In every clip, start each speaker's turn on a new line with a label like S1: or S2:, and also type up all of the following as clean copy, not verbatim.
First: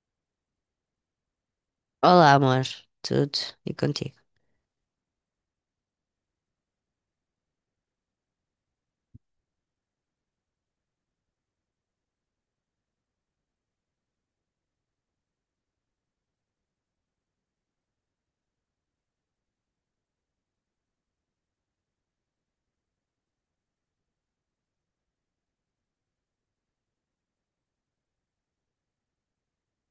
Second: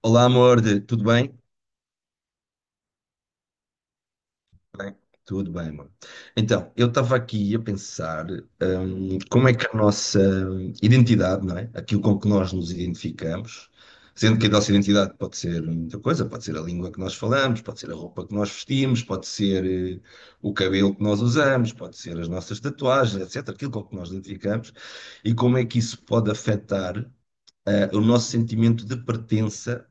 S1: Olá, amor, tudo bem?
S2: Olá, amor. Tudo e contigo?
S1: Bem, tudo bem, amor. Então, eu estava aqui a pensar, como é que a nossa identidade, não é? Aquilo com que nós nos identificamos, sendo que a nossa identidade pode ser muita coisa, pode ser a língua que nós falamos, pode ser a roupa que nós vestimos, pode ser, eh, o cabelo que nós usamos, pode ser as nossas tatuagens, etc. Aquilo com que nós identificamos, e como é que isso pode afetar, o nosso sentimento de pertença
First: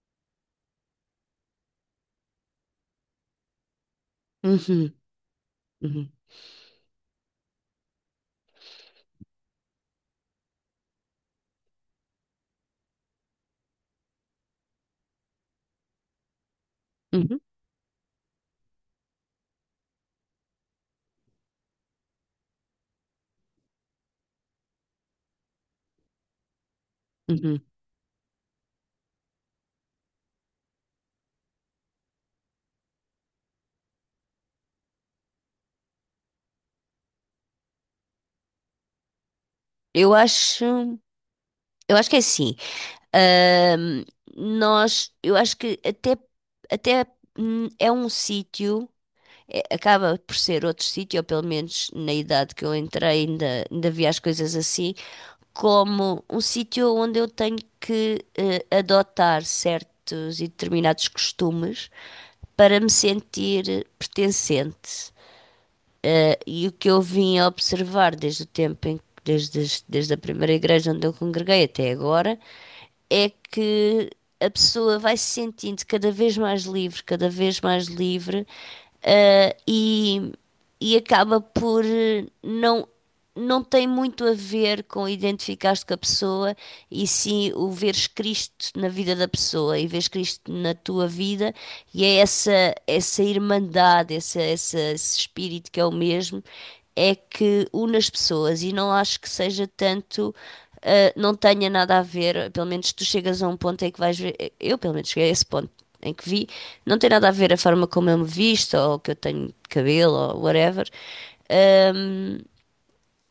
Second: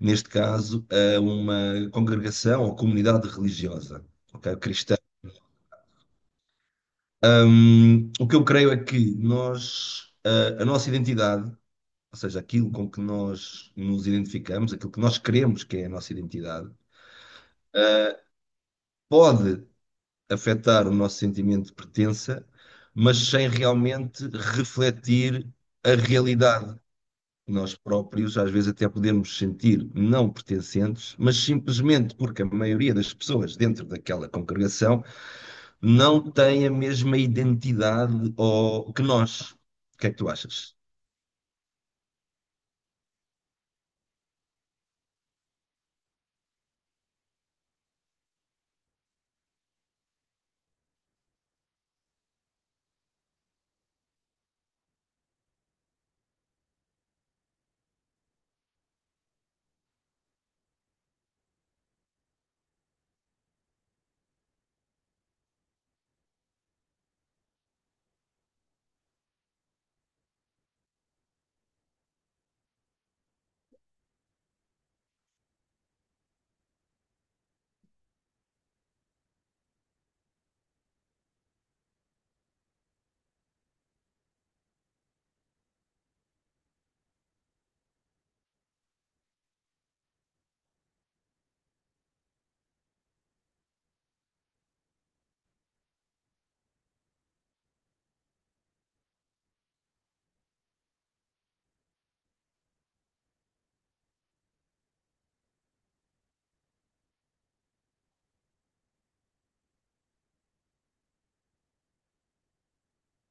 S1: neste caso, a uma congregação ou comunidade religiosa, ok?
S2: Uhum,
S1: Cristã.
S2: uhum,
S1: O que eu creio é que nós, a nossa identidade, ou seja, aquilo com que nós nos identificamos, aquilo que nós queremos que é a nossa identidade,
S2: uhum,
S1: pode afetar o nosso sentimento de pertença, mas sem realmente refletir a realidade.
S2: uhum.
S1: Nós próprios, às vezes, até podemos sentir não pertencentes, mas simplesmente porque a maioria das pessoas dentro daquela congregação não tem a mesma identidade ou, que nós. O que é
S2: Eu
S1: que tu achas?
S2: acho, eu acho que é assim. Ahm, eu acho que até é um sítio, acaba por ser outro sítio, ou pelo menos na idade que eu entrei, ainda vi as coisas assim, como um sítio onde eu tenho que adotar certos e determinados costumes para me sentir pertencente. E o que eu vim a observar desde o tempo em, desde, desde a primeira igreja onde eu congreguei até agora é que a pessoa vai se sentindo cada vez mais livre, cada vez mais livre, eh, e, e acaba por não. Não tem muito a ver com identificar-te com a pessoa e sim o veres Cristo na vida da pessoa e veres Cristo na tua vida, e é essa irmandade, esse espírito que é o mesmo é que une as pessoas e não acho que seja tanto, ah, não tenha nada a ver, pelo menos tu chegas a um ponto em que vais ver, eu pelo menos cheguei a esse ponto em que vi, não tem nada a ver a forma como eu me visto ou que eu tenho cabelo ou whatever. Ahm,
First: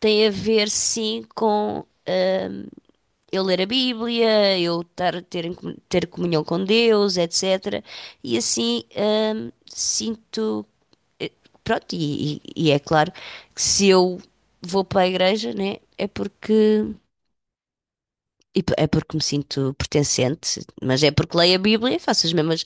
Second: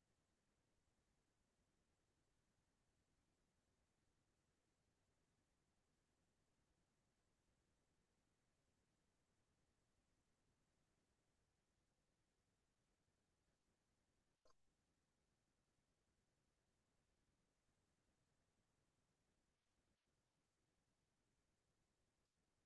S2: tem a ver sim com eu ler a Bíblia, eu estar, a ter, ter comunhão com Deus, etc. E assim, sinto. eh, Pronto, e é claro que se eu vou para a igreja, né, é porque. É porque me sinto pertencente, mas é porque leio a Bíblia e faço as mesmas,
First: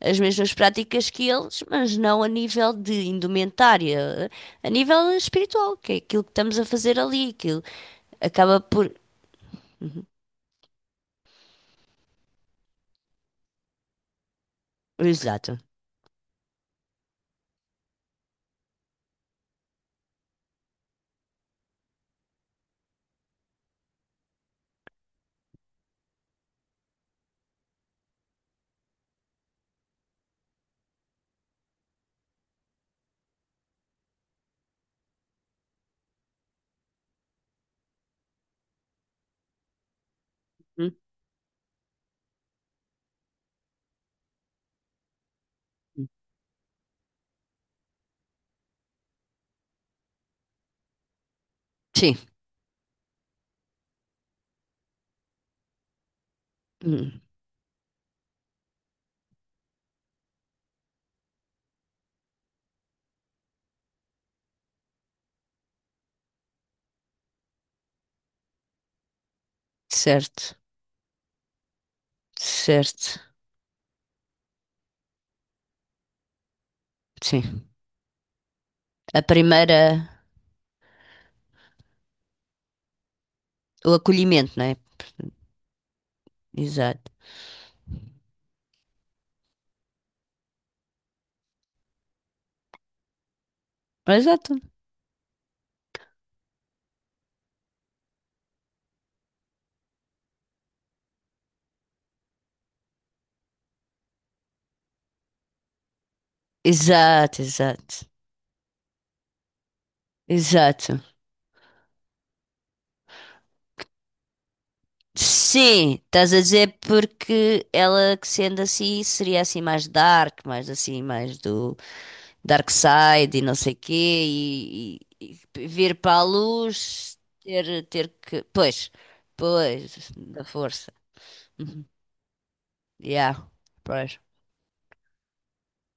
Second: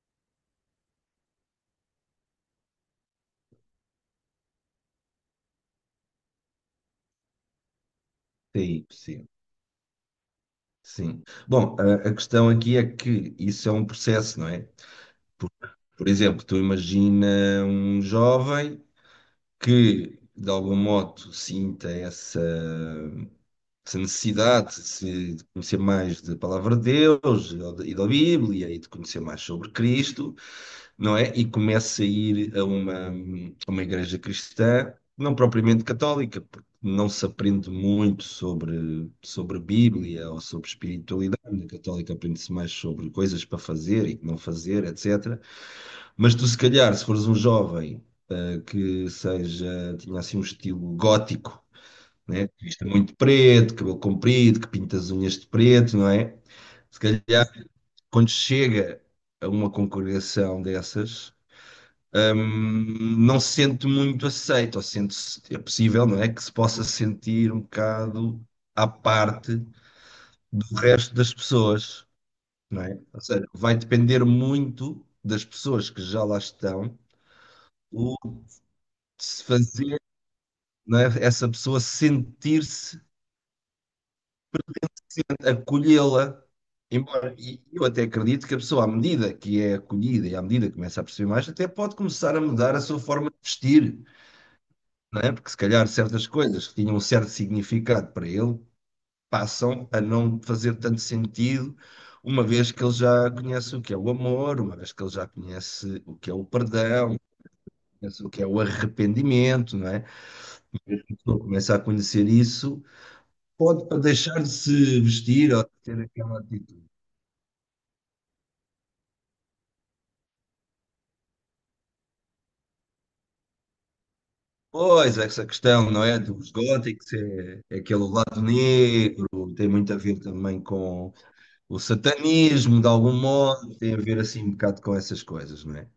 S2: as mesmas práticas que eles, mas não a nível de indumentária, a nível espiritual, que é aquilo que estamos a fazer ali, aquilo acaba por.
S1: Sim, sim,
S2: Uhum.
S1: sim. Bom, a questão aqui é que isso é um processo, não é? Por,
S2: Exato.
S1: por exemplo, tu imagina um jovem que, de algum modo, sinta essa necessidade de conhecer mais da palavra de Deus e da Bíblia e de conhecer mais sobre Cristo, não é? E começo a ir a uma igreja cristã, não propriamente católica, porque não se aprende muito sobre, sobre Bíblia ou sobre
S2: Uhum.
S1: espiritualidade. Na católica aprende-se mais sobre coisas para fazer e que não fazer, etc. Mas tu, se calhar, se fores um jovem que seja, tinha assim um estilo gótico,
S2: Sim.
S1: né? Vista muito preto, cabelo comprido, que pinta as unhas de preto, não é? Se
S2: Hum,
S1: calhar, quando chega a uma congregação dessas, hum, não se sente muito aceito, ou sente-se, é possível, não é? Que se possa sentir um bocado à parte
S2: certo,
S1: do resto das pessoas, não é?
S2: certo,
S1: Ou seja, vai depender muito das pessoas que já lá estão,
S2: sim.
S1: o
S2: A
S1: se
S2: primeira,
S1: fazer, não é? Essa pessoa sentir-se
S2: o acolhimento, não é?
S1: acolhê-la.
S2: Exato.
S1: Embora, e eu até acredito que a pessoa, à medida que é acolhida e à medida que começa a perceber mais, até pode começar a mudar a sua forma de vestir,
S2: Exato.
S1: não é? Porque se calhar certas coisas que tinham um certo significado para ele passam a não fazer tanto sentido, uma vez que ele já conhece o que é o amor, uma vez que ele já conhece o que é o perdão,
S2: Exato, exato,
S1: conhece o que é o arrependimento, não é?
S2: exato.
S1: Quando começa a conhecer isso, pode para deixar de se vestir ou de
S2: Sim,
S1: ter
S2: estás a
S1: aquela
S2: dizer
S1: atitude.
S2: porque ela que sendo assim seria assim mais dark, mais assim, mais do dark side e não sei quê, e,
S1: Pois, essa
S2: e
S1: questão,
S2: vir
S1: não
S2: para
S1: é?
S2: a
S1: Dos góticos,
S2: luz,
S1: é, é
S2: ter,
S1: aquele
S2: ter
S1: lado
S2: que. Pois,
S1: negro, tem muito a
S2: pois,
S1: ver
S2: da
S1: também
S2: força.
S1: com o
S2: Uhum.
S1: satanismo, de algum
S2: Yeah,
S1: modo, tem a
S2: pois.
S1: ver assim um bocado com essas coisas, não é?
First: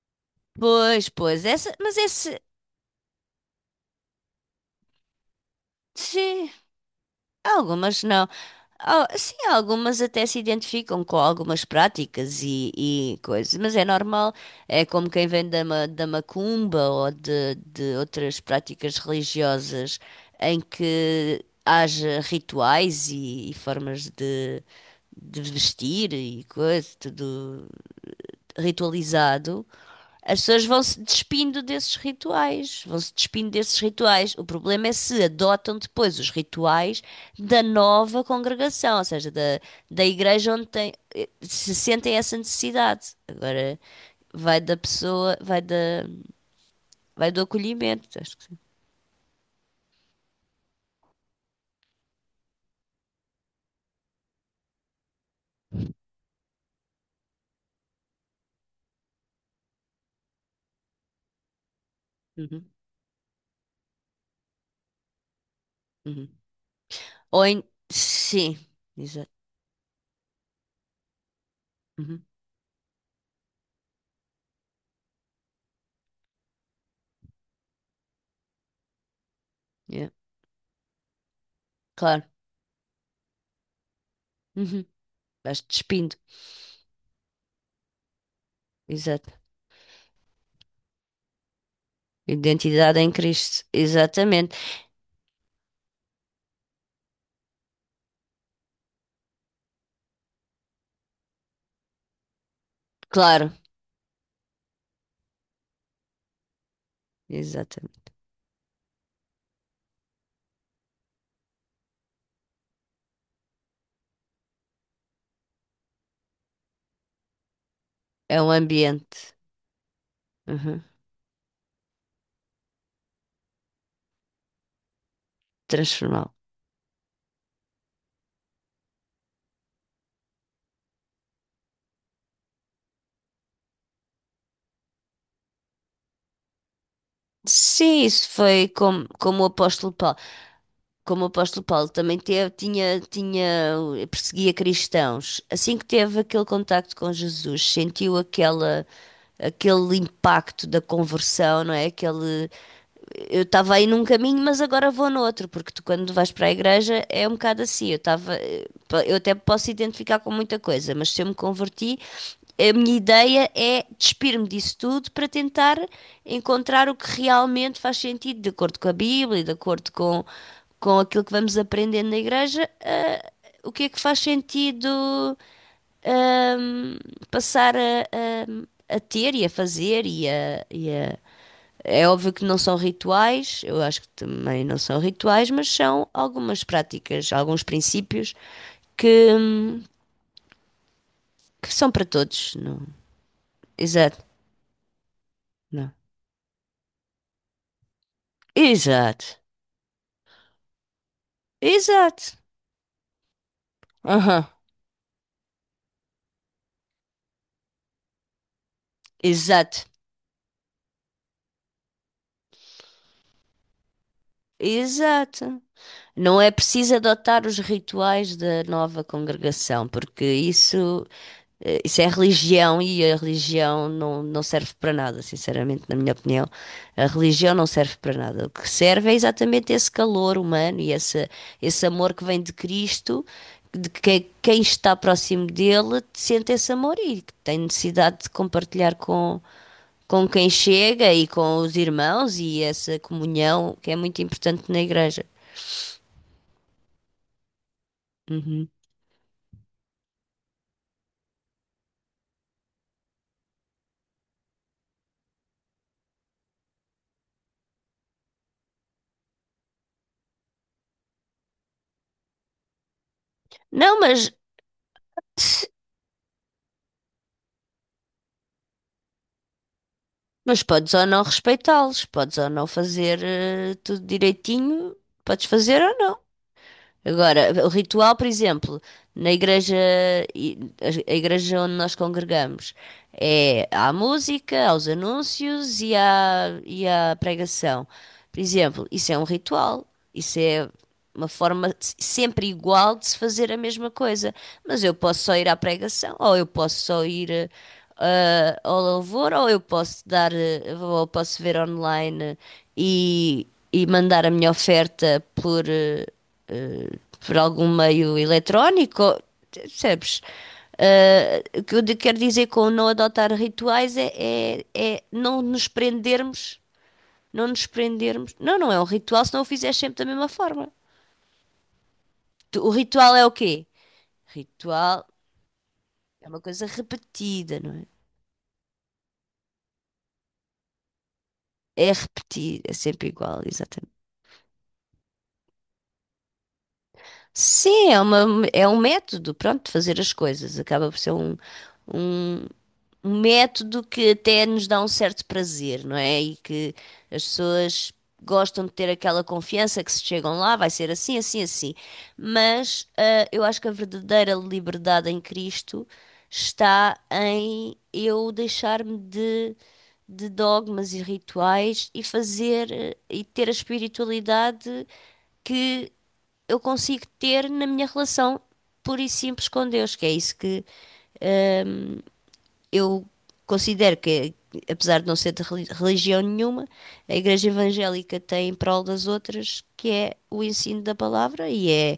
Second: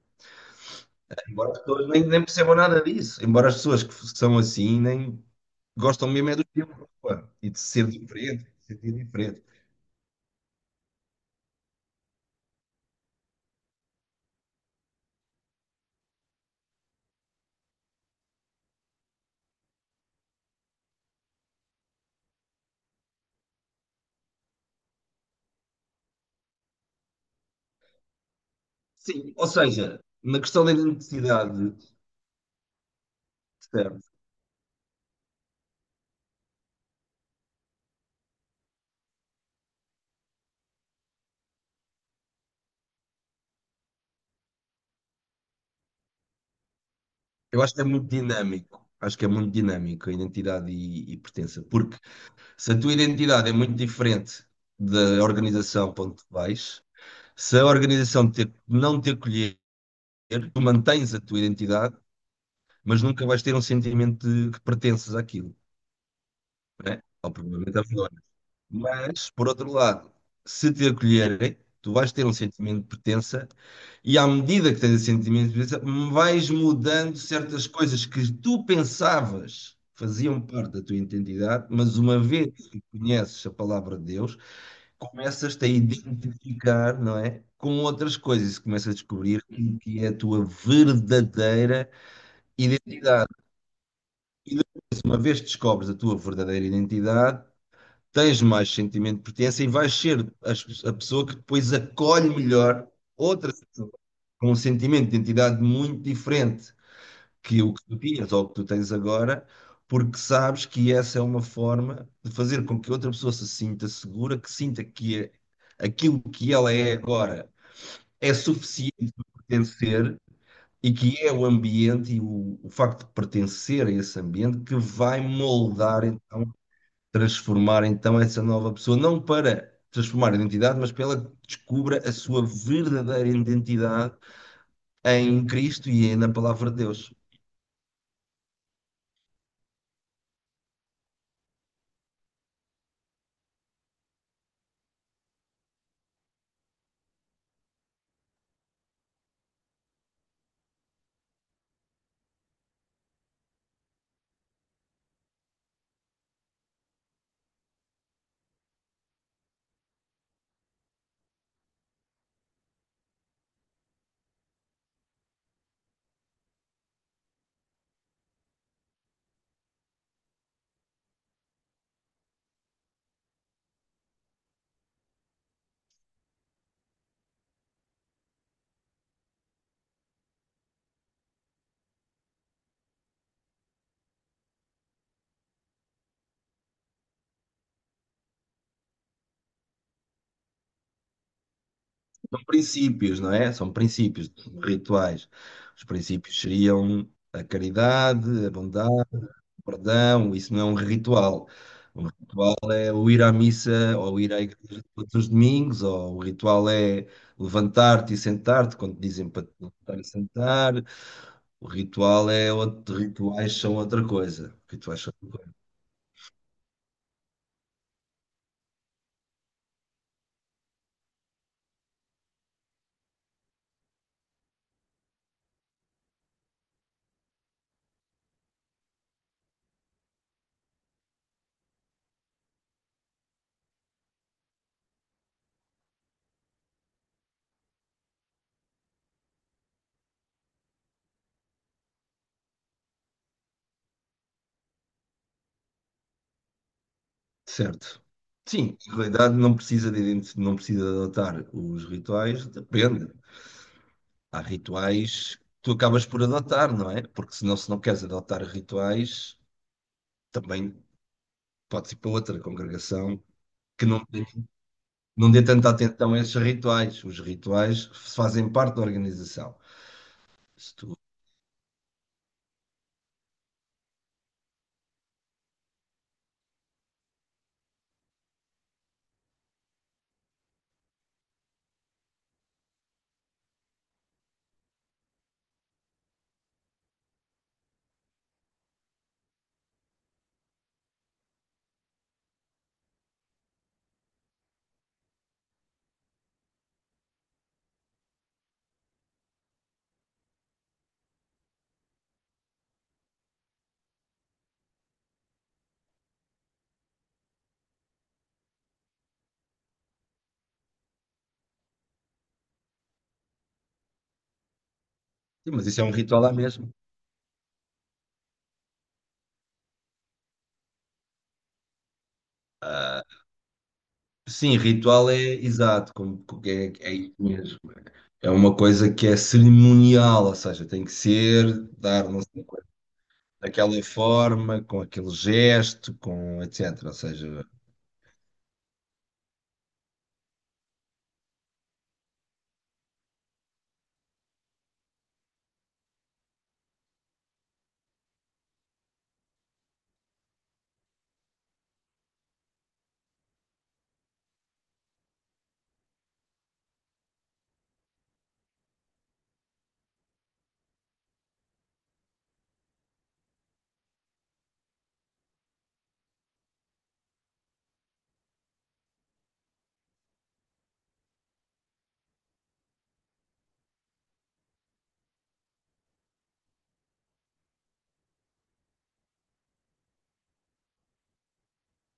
S2: Pois, pois,
S1: Embora as
S2: essa,
S1: pessoas
S2: mas
S1: nem, nem
S2: esse,
S1: percebam nada disso, embora as pessoas que são assim nem gostam mesmo é do
S2: sim,
S1: tempo pá, e de ser
S2: algumas não.
S1: diferente, de sentir
S2: Sim,
S1: diferente.
S2: algumas até se identificam com algumas práticas e coisas, mas é normal. É como quem vem da macumba ou de outras práticas religiosas em que haja rituais e formas de vestir e coisa, tudo
S1: Sim, ou
S2: ritualizado,
S1: seja, na
S2: as
S1: questão
S2: pessoas
S1: da
S2: vão-se despindo
S1: identidade,
S2: desses rituais, vão-se despindo desses
S1: certo,
S2: rituais. O problema é se adotam depois os rituais da nova congregação, ou seja, da igreja onde tem, se sentem essa necessidade. Agora vai da pessoa, vai da, vai do
S1: eu acho que é muito
S2: acolhimento, acho que sim.
S1: dinâmico. Acho que é muito dinâmico a identidade e pertença, porque se a tua identidade é muito diferente da organização para onde tu vais, se a organização te, não te acolher, tu mantens a tua identidade,
S2: Uhum,
S1: mas nunca vais ter um sentimento de que pertences àquilo,
S2: uhum.
S1: né? Ou
S2: Ou em,
S1: provavelmente à Fedora.
S2: sim, exato.
S1: Mas, por outro lado, se te acolherem, tu vais
S2: Uhum,
S1: ter um sentimento de pertença e à medida que tens esse sentimento de pertença, vais mudando certas coisas que tu pensavas
S2: yeah,
S1: faziam parte da tua identidade, mas uma
S2: claro.
S1: vez que conheces a palavra de Deus,
S2: Uhum. Vais
S1: começas-te a
S2: despindo,
S1: identificar, não é? Com outras coisas, e começas a
S2: exato.
S1: descobrir o que é a tua verdadeira
S2: Identidade em
S1: identidade.
S2: Cristo, exatamente.
S1: E depois, uma vez que descobres a tua verdadeira identidade, tens mais sentimento de pertença e vais ser a pessoa que depois acolhe melhor
S2: Claro.
S1: outras pessoas com um sentimento de identidade muito diferente que o que tu
S2: Exatamente.
S1: tinhas ou que tu tens agora, porque sabes que essa é uma forma de fazer com que outra pessoa se sinta segura, que sinta aquilo que ela é agora é
S2: É um
S1: suficiente
S2: ambiente,
S1: para pertencer
S2: uhum,
S1: e que é o ambiente e o facto de pertencer a esse ambiente que vai moldar,
S2: transformá.
S1: então, transformar então essa nova pessoa, não para transformar a identidade, mas para ela que descubra a sua verdadeira identidade em Cristo e na palavra de Deus.
S2: Sim, isso foi como o apóstolo Paulo. Como o apóstolo Paulo também teve, tinha, perseguia cristãos. Assim que teve aquele contacto com Jesus, sentiu aquela, aquele impacto da conversão, não é? Aquele, eu estava aí num caminho, mas agora vou no outro, porque tu, quando vais para a igreja, é um bocado assim. Eu estava, eu até posso identificar com muita coisa, mas se eu me converti, a minha ideia é despir-me disso tudo para tentar encontrar o que realmente faz sentido, de acordo com a Bíblia, e de acordo com aquilo que vamos aprendendo na igreja, o que é que faz sentido, ahm, passar a ter e a fazer É óbvio que não são rituais, eu acho que também não são rituais, mas são algumas práticas, alguns princípios que, hum, que são para
S1: São
S2: todos. Não.
S1: princípios, não é? São
S2: Exato,
S1: princípios, são rituais. Os
S2: não.
S1: princípios seriam a caridade, a bondade,
S2: Exato,
S1: o perdão, isso não é um ritual. Um
S2: exato,
S1: o ir à missa ou ir à
S2: aham,
S1: igreja todos os domingos, ou o ritual é levantar-te e sentar-te, quando te dizem para te
S2: exato,
S1: levantar e sentar, o ritual é outro, rituais são outra coisa. Rituais são outra coisa.
S2: exato. Não é preciso adotar os rituais da nova congregação, porque isso isso é religião e a religião não, não serve para nada, sinceramente, na minha opinião. A religião não serve para nada. O que serve é exatamente esse calor humano e esse amor que vem de Cristo, de que quem está próximo dele sente esse amor e que tem necessidade de compartilhar com quem chega e com os irmãos e essa comunhão que é muito importante na igreja.
S1: Certo.
S2: Uhum.
S1: Sim, na realidade não precisa de, não precisa de adotar os rituais, depende. Há rituais que tu acabas por adotar, não é? Porque senão, se não queres adotar rituais, também podes ir para outra congregação que
S2: Não,
S1: não tem
S2: mas.
S1: não dê tanta atenção a esses rituais. Os rituais fazem parte da organização.
S2: Mas
S1: Se
S2: podes
S1: tu-
S2: ou não respeitá-los, podes ou não fazer tudo direitinho, podes fazer ou não. Agora, o ritual, por exemplo, na igreja, a igreja onde nós congregamos, é à música, aos anúncios e à pregação. Por exemplo, isso é um ritual, isso é uma forma sempre igual de se fazer a mesma coisa. Mas eu posso só ir à pregação, ou eu posso só ir ao louvor, ou eu posso dar, ou posso ver online e, e mandar a minha oferta por. Eh, por algum meio eletrónico, ou- percebes? Ah, o que eu quero dizer com não adotar rituais é, é, é não
S1: Sim,
S2: nos
S1: mas isso é um ritual lá
S2: prendermos,
S1: mesmo.
S2: não nos prendermos. Não, não é um ritual se não o fizeres sempre da mesma forma. O ritual é o quê?
S1: Sim,
S2: Ritual
S1: ritual é exato, como,
S2: é uma
S1: como
S2: coisa
S1: é, é isso
S2: repetida,
S1: mesmo.
S2: não é?
S1: É uma coisa que é cerimonial, ou seja, tem que ser,
S2: É
S1: dar não sei,
S2: repetido,
S1: quanto,
S2: é sempre igual,
S1: daquela
S2: exatamente.
S1: forma, com aquele gesto, com etc. Ou seja,
S2: Sim, é uma, é um método, pronto, de fazer as coisas. Acaba por ser um, um método que até nos dá um certo prazer, não é? E que as pessoas gostam de ter aquela confiança que se chegam lá, vai ser assim, assim, assim. Mas ah, eu acho que a verdadeira liberdade em Cristo está em eu deixar-me de dogmas e rituais e fazer e ter a espiritualidade que eu consigo ter na minha relação pura e simples com Deus, que é isso que eu considero que, apesar de não ser de religião nenhuma, a Igreja Evangélica tem em prol das outras, que é o ensino da palavra e é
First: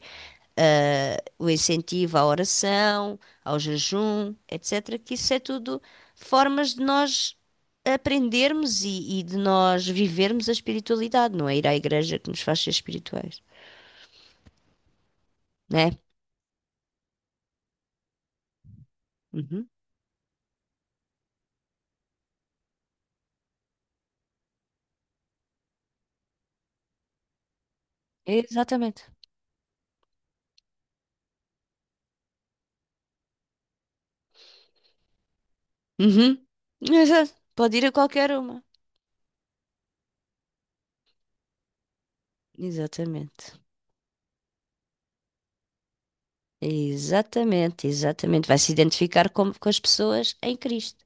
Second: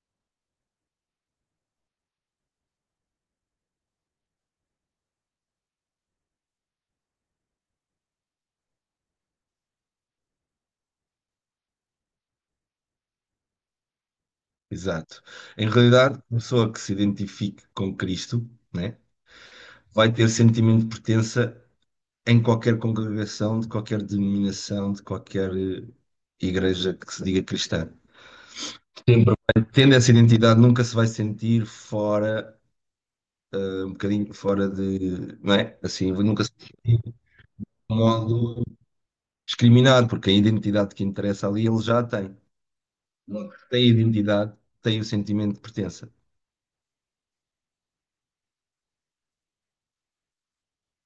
S2: o incentivo à oração, ao jejum, etc. Que isso é tudo formas de nós aprendermos e de nós vivermos a espiritualidade, não é ir à igreja que nos faz ser espirituais,
S1: exato. Em
S2: né?
S1: realidade, a pessoa que se identifique com Cristo, né,
S2: Uhum.
S1: vai ter sentimento de pertença em qualquer congregação, de qualquer denominação, de qualquer igreja que se diga cristã.
S2: Exatamente.
S1: Sempre vai- Tendo essa identidade, nunca se vai sentir fora, um bocadinho fora de, não é? Assim, nunca
S2: Uhum.
S1: se sente
S2: Exato. Pode ir a
S1: de
S2: qualquer uma.
S1: modo discriminado, porque a identidade que interessa ali ele já a tem.
S2: Exatamente.
S1: Tem a identidade, tem o sentimento de pertença.
S2: Exatamente, exatamente. Vai se identificar com as pessoas em Cristo.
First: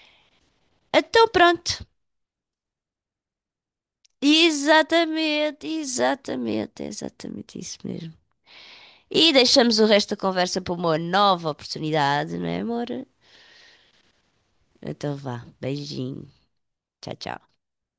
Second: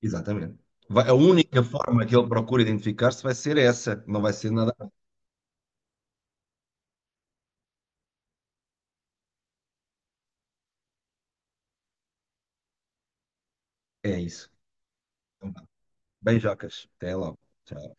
S1: Exatamente. A
S2: Então
S1: única
S2: pronto.
S1: forma que ele procura identificar-se vai ser essa, não vai ser nada.
S2: Exatamente, exatamente, é exatamente isso mesmo. E deixamos o resto da conversa para uma nova oportunidade, não é, amor?
S1: É isso.
S2: Então vá. Beijinho.
S1: Beijocas. Até
S2: Tchau,
S1: logo.
S2: tchau.
S1: Tchau.